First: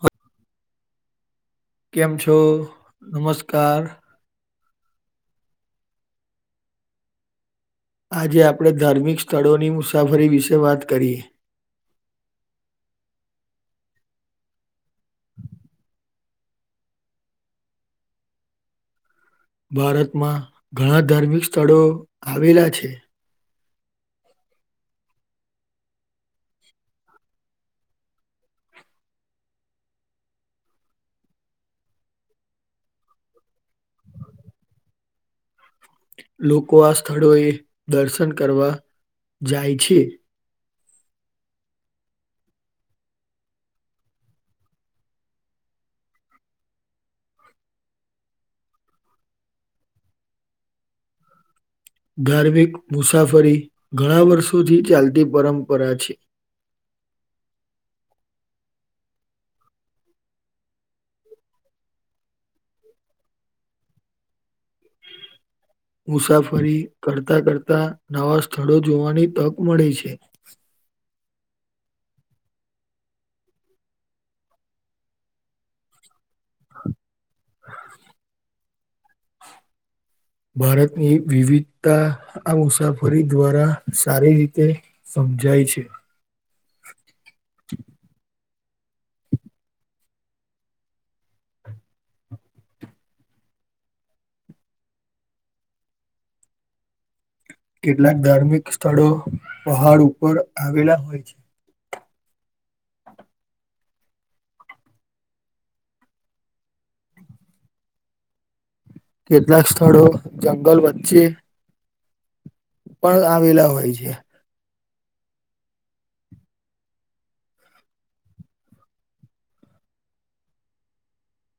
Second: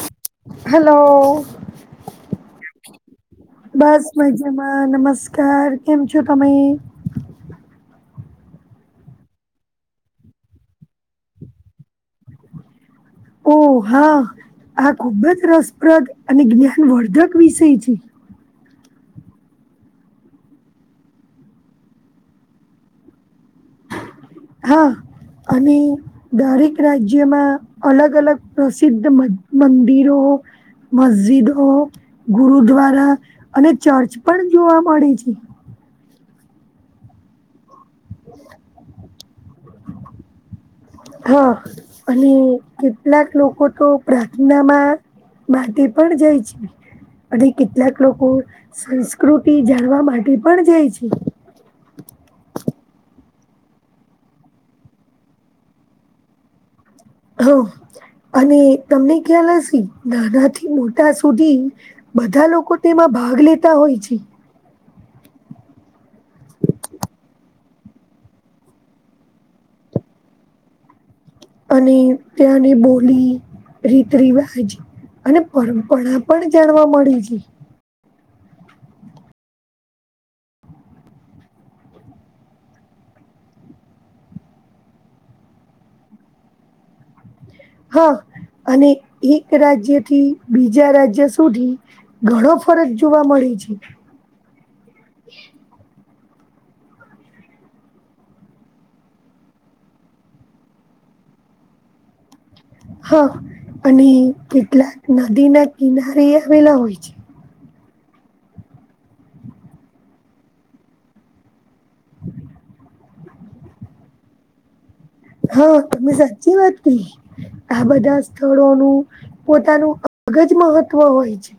હ હેલો કેમ છો, નમસ્કાર બસ નમસ્કાર કેમ છો, તમે આજે આપણે ધાર્મિક સ્થળોની મુસાફરી વિશે વાત કરીએ [inaudible] ઓહ, હા આ ખૂબજ રસપ્રદ અને જ્ઞાનવર્ધક વિષય છે. ભારતમાં ઘણા ધાર્મિક સ્થળો આવેલા છે. હા અને દરેક રાજ્યમા, અલગ અલગ પ્રસિદ્ધ મંદિરો મસ્જિદો ગુરુદ્વારા અને ચર્ચ પણ જોવા મળે છે. લોકો આ સ્થળો એ દર્શન કરવા જાય છે. હા, અને કેટલાક લોકો તો પ્રાર્થનામા બાંઘી પણ જાય છે. અને કેટલાક લોકો સંસ્કૃતિ જાણવા માટે પણ, જાય છે. ફરી ઘણા વર્ષોથી ચાલતી પરંપરા છે. હ અને તમને ખ્યાલ હશે, નાના થી મોટા સુધી બધા લોકો તેમા ભાગ લેતા હોય છે. મુસાફરી કરતા, કરતા નવા સથળો જોવાની તક મળે છે. અને ત્યાંની બોલી રીત રિવાજ અને પરંપરા પણ જાણવા મણે છે. ભારતની વિવિધતા આ મુસાફરી દ્વારા સારી રીતે સમ જાય છે. હા અને એક રાજ્ય થી, બીજા રાજ્ય સુધી ઘણો ફરક જોવા મળે જી [unintelligible] [inaudible] કેટલાક ધાર્મિક સ્થળો પહાડ ઉપર આવેલા હોય છે. હા [inaudible] અને કેટલાક નદીના કિનારે આવેલા હોય છે. કેટલાક સ્થળો જંગલ વચ્ચે પણ આવેલા હોય છે. હા તમે સાચચી વાતતી આ બધા સ્થળોનું પોતાનું અગજ મહત્વ હોય છે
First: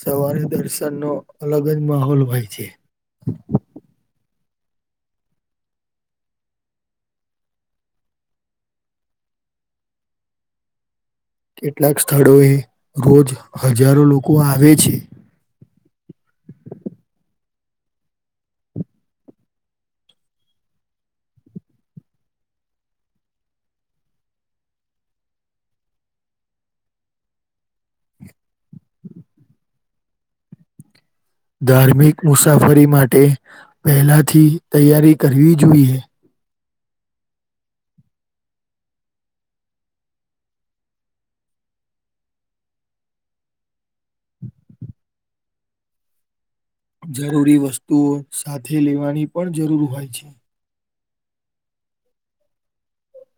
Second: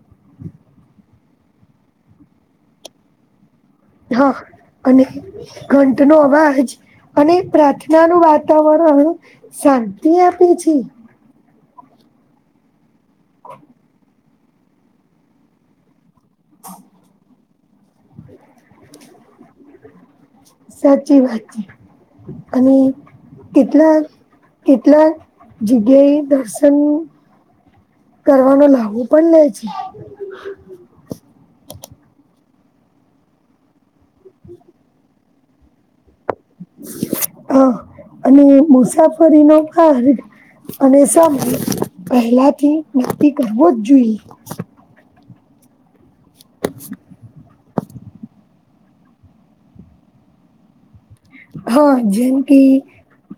સવારે દર્શનનો, અલગ જ માહોલ હોય છે. હા, અને ઘંટ નો અવાજ અને પ્રાર્થના નું વાતાવરણ શાંતિ આપે છે. કેટલાક સ્થળો, એ રોજ હજારો લોકો આવે છે. [inaudible] સાચી વાત છે, અને કેટલા કેટલા જગ્યાએ દર્શન કરવાનું લાવવું પણ લે છે. ધાર્મિક મુસાફરી માટે પહેલાથી તૈયારી કરવી જોઈએ હ, અને મુસાફરી નો ભાર અને સમય પહેલાથી નક્કી કરવોજ જોઈએ જરૂરી વસ્તુઓ સાથે લેવાની પણ જરૂર હોય છે. હા, જેમકી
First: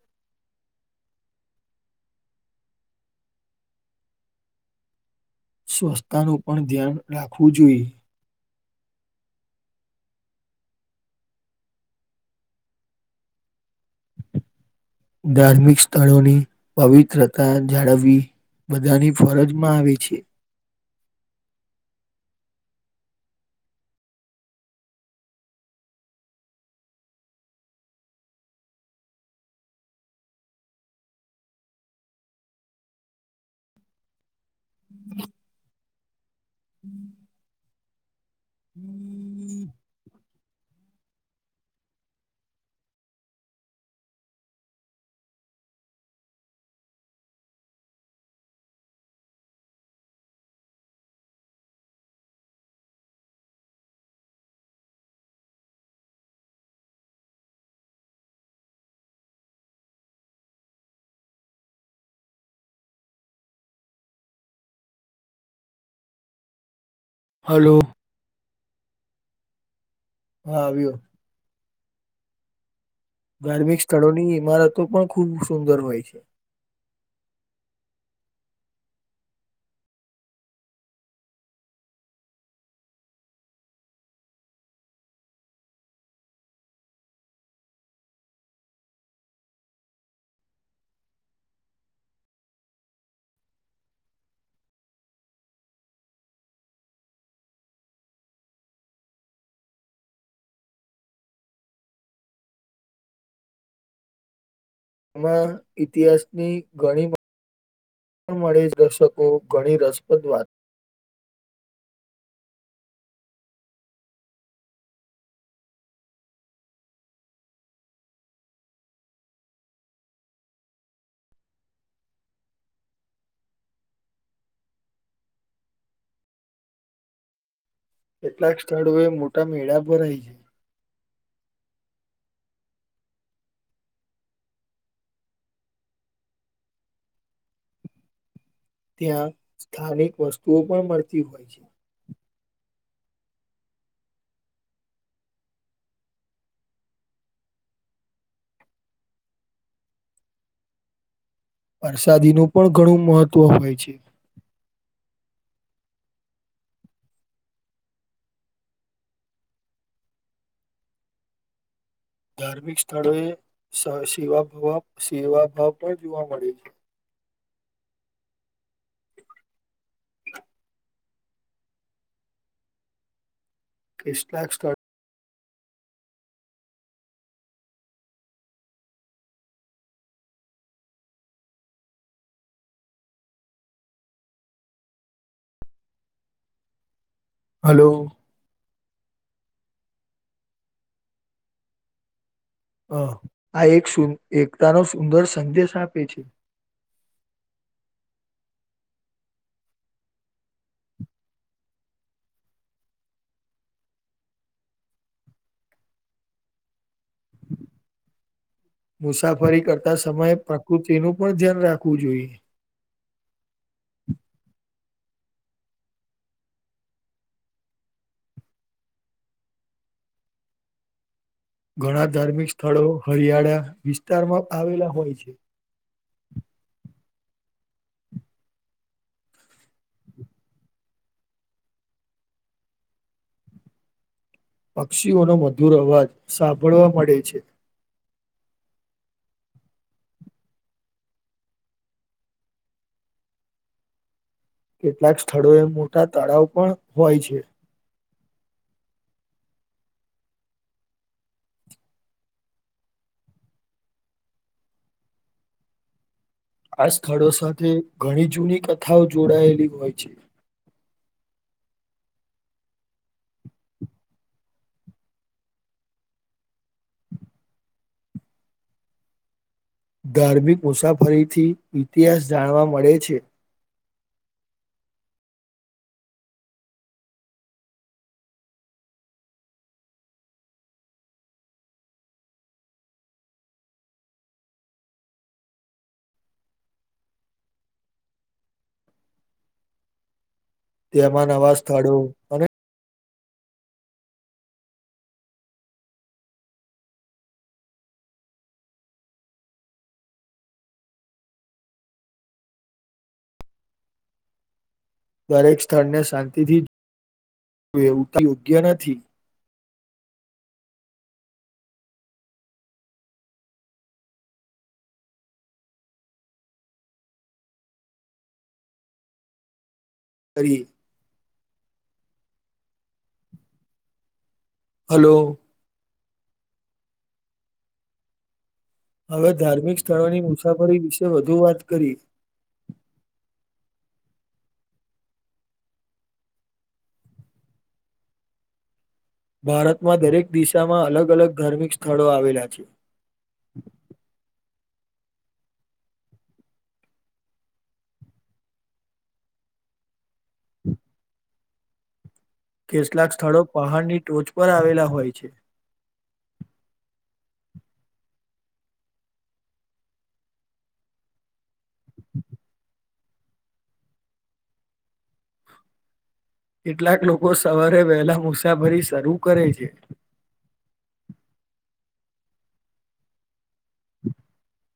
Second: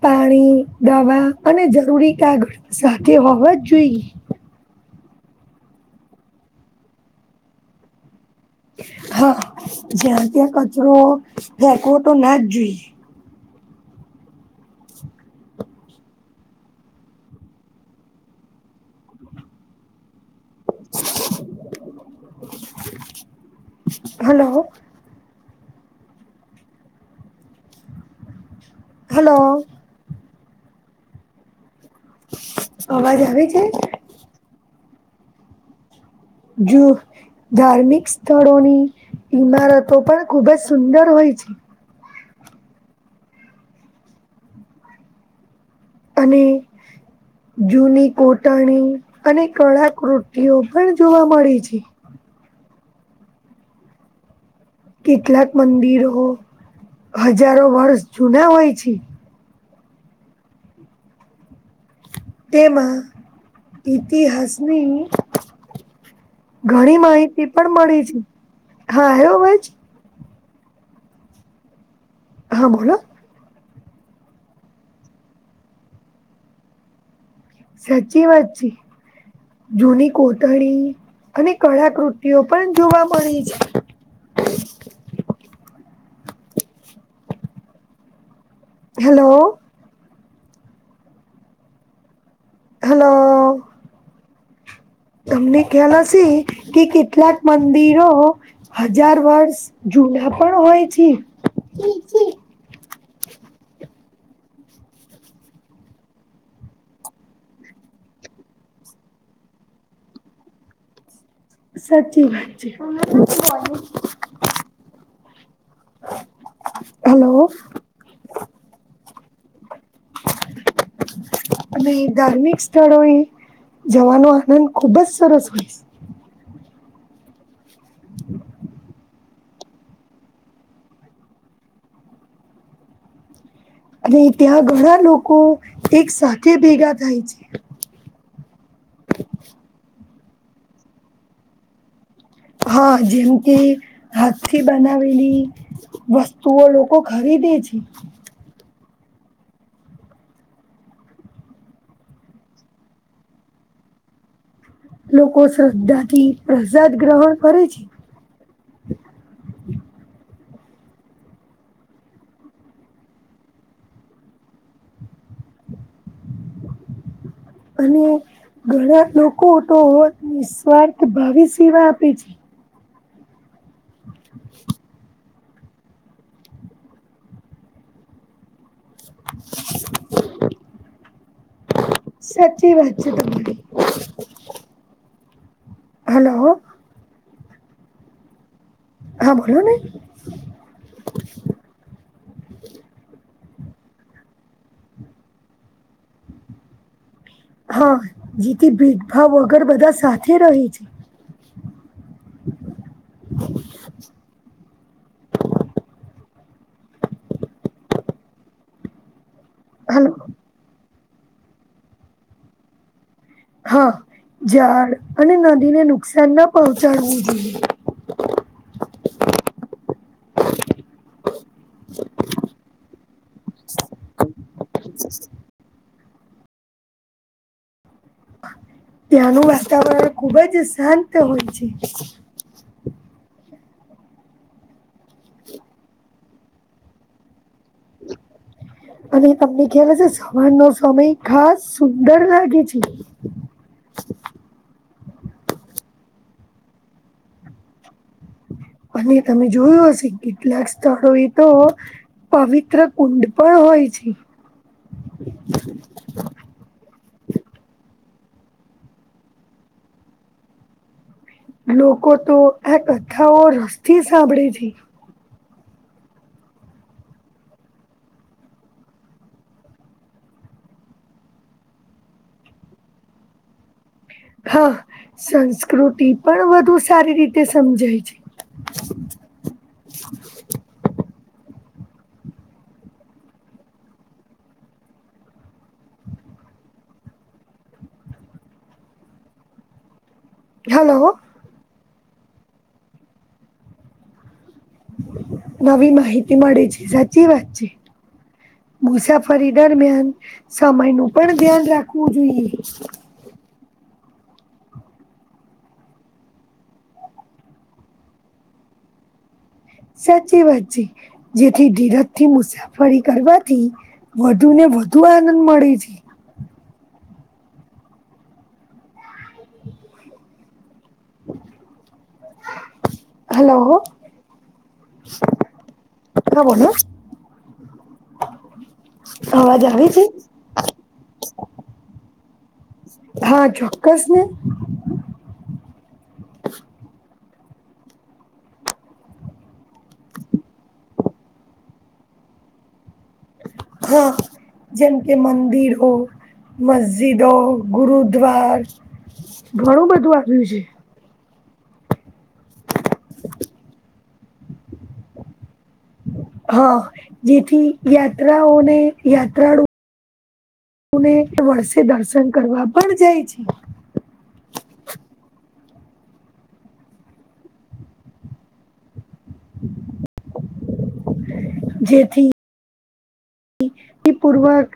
પાણી દવા અને જરૂરી કાગળ સાથે હોવા જ જોઈએ સ્વસ્ થતાનુ, પણ ધ્યાન રાખવું જોઈએ હા, જ્યા ત્યા કચરો ફેકોવો તો ના જ જોઈ ધાર્મિક સ્થળોની પવિત્રતા જાળવવી બધાની ફરજમાં આવે છે હલો હેલો અવાજ આવે છે [unintelligible] જો ધાર્મિક સ્થળોની ઈમારતો પણ ખુબ જ સુંદર હોય છે અને જૂની કોટાણી અને કળા કૃતિતિઓ પણ જોવા મળે છે હ [unintelligible] કેટલાક મંદિરો હજારો વર્ષ જૂના હોય છે તેમાં ઇતિહાસની. ઘણી માહિતી પણ હલો મળી છે હા આવ્યો અવાજ હા આવ્યો હા બોલો ધાર્મિક સ્થળોની ઈમારતો પણ ખૂબ સુંદર હોય છે સાચી વાતછી જૂની કોટણી અને કળાકૃતિઓ પણ જોવા મળી છે હ છે [unintelligible] હેલો હલો તમને ખ્યાલ હશે કે કેટલાક મંદિરો હજાર વર્ષ જો ચૂલા પણ હોય છે એ છે [unintelligible] આમાં ઇતિહાસની ઘણી પણ મળે જ દર્શકો ઘણી રસપ્રદ વાત સાચી વાત છે હલો [inaudible] અને ધાર્મિક સ્થળો એ જવાનો આનંદ ખુબ જ સરસ હોય કેટલાક સ્થળો એ મોટા મેળા ભરાય છે અને ત્યાં ઘણા લોકો એક સાથે ભેગા થાય છે. ત્યાં સ્થાનિક વસ્તુઓ પણ મળતી હોય છે હા જેમ કે હાથથી બનાવેલી વસ્તુઓ લોકો ખરીદે છે પી. વરસાદીનું પણ ઘણું મહત્વ હોય છે. લોકો શ્રદ્ધા થી પ્રસાદ ગ્રહણ કરે છે ધાર્મિક સ્થળોએ સ સેવા બવા સેવાભાવ પણ જોવા મળે છે હ અને ઘણા લોકો તો નિસ્વારથ ભાવે સેવા આપે છે કેશ લ સ્ટાર [unintelligible] સાચી વાત છે તમારી હલો હલો. હા બોલોને અ આ એક સુન એકતાનો સુંદર સંદેશ આપે છે હા જેથી ભેદભાવ વગર બધા સાથે રહે છે [inaudible] મુસાફરી કરતા હલો સમયે પ્રકૃતિ તેનું પણ ધ્યાન રાખવું જોઈએ હા ઝાડ અને નદીને નુકસાન ના પહોંચાડવું જોઈએ. [inaudible] ઘણા ધાર્મિક સ્થળો હરિયાળા વિસ્તારમાં આવેલા હોય છે. ત્યાાનુ વાતાવરણ ખૂબ જ શાંત હોય છે પક્ષીઓનો મધુર અવાજ સાંભળવા મળે છે અને તમને ખ્યાલ હસે સવારનો સમય ખાસ સુંદર લાગે છે કેટલાક સ્થળોએ મોટા તળાવ પણ હોય છે અને તમે જોયું હશે કેટલાક સ્થળો એ તો પવિત્ર કુંડ પણ હોય છે આ સ્થળો સાથે ઘણી જૂની કથાઓ જોડાયેલી હોય છે લોકો તો આ કથાઓ રસથી સાંભળે છે ધાર્મિક મુસાફરીથી ઇતિહાસ જાણવા મળે છે હા સંસ્કૃતિ પણ વધુ સારી રીતે સમજાય છે [unintelligible] છે હલો તેમાં નવા સ્થળો અને નવી માહિતી મળે છે સાચી વાત છે મુસાફરી દરમિયાન સમય નું પણ ધ્યાન રાખવું જોઈએ દરેક સ્થળને શાંતિથી [inaudible] એવું તો યોગ્ય નથી સાચી વાત છે જેથી ઘીરજ થી મુસાફરી કરવાથી વધુ ને વધુ આનંદ મળે છે કરી [inaudible] હલો હલો એટલે બધું હવે ધાર્મિક સ્થળોની મુસાફરી વિશે વધુ વાત કરીએ હા ચોક્કસને. [inaudible] ભારતમાં દરેક દિશામાં અલગ અલગ ધાર્મિક સ્થળો આવેલા છે. હા જમ કે મંદિર હો મસ્જિદ હો ગુરુદ્વાર ઘણું બધું આવ્યું છે. કેટલાક સ્થળો પહાડની ટોચ પર આવેલા હોય છે. હા જેથી યાત્રાઓને યાત્રાળુ [inaudible] ને વર્ષે દર્શન કરવા પણ જાય છે [inaudible] કેટલાક લોકો સવારે વહેલા મુસાફરી શરૂ કરે છે જેથી [inaudible] પૂર્વક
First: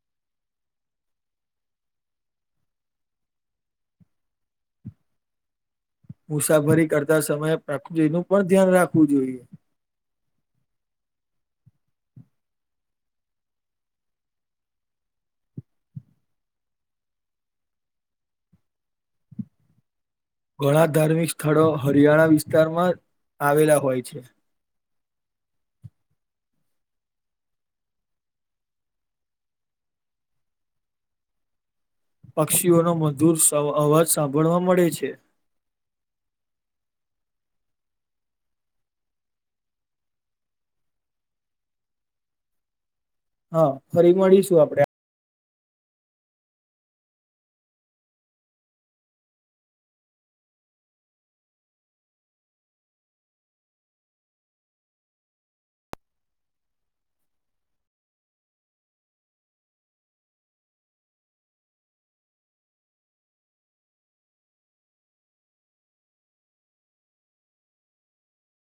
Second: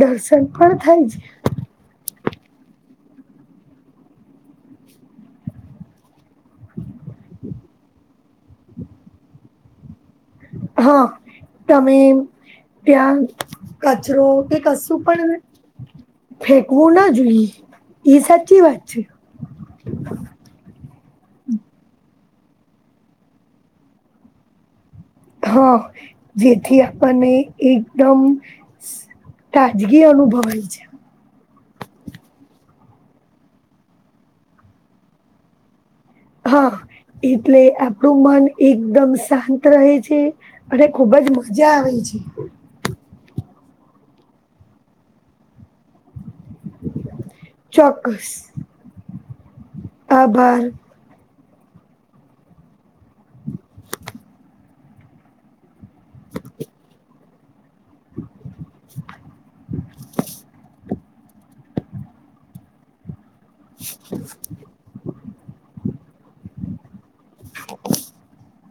દર્શન પણ થાય છે મુસાફરી કરતા સમયે [inaudible] નું પણ ધ્યાન રાખવું જોઈએ હા તમે ત્યાં કચરો કે કશું પણ ફેંકવું ના જોઈએ ઈ સાચી વાત છે ઘણા ધાર્મિક સ્થળો હરિયાણા વિસ્તારમાં આવેલા હોય છે હા જેથી આપણને એકદમ સ તાજગી અનુભવાય છે પક્ષીઓનો મધુર સવાર અવાજ સાંભળવા મળે છે. હા એટલે આપડું મન એકદમ શાંત રહે છે અને ખુબ જ મજા આવે છે [unintelligible] હા ફરી મળીશું આપડે. ચોક્કસ આભાર. [inaudible] [inaudible] [inaudible] [inaudible]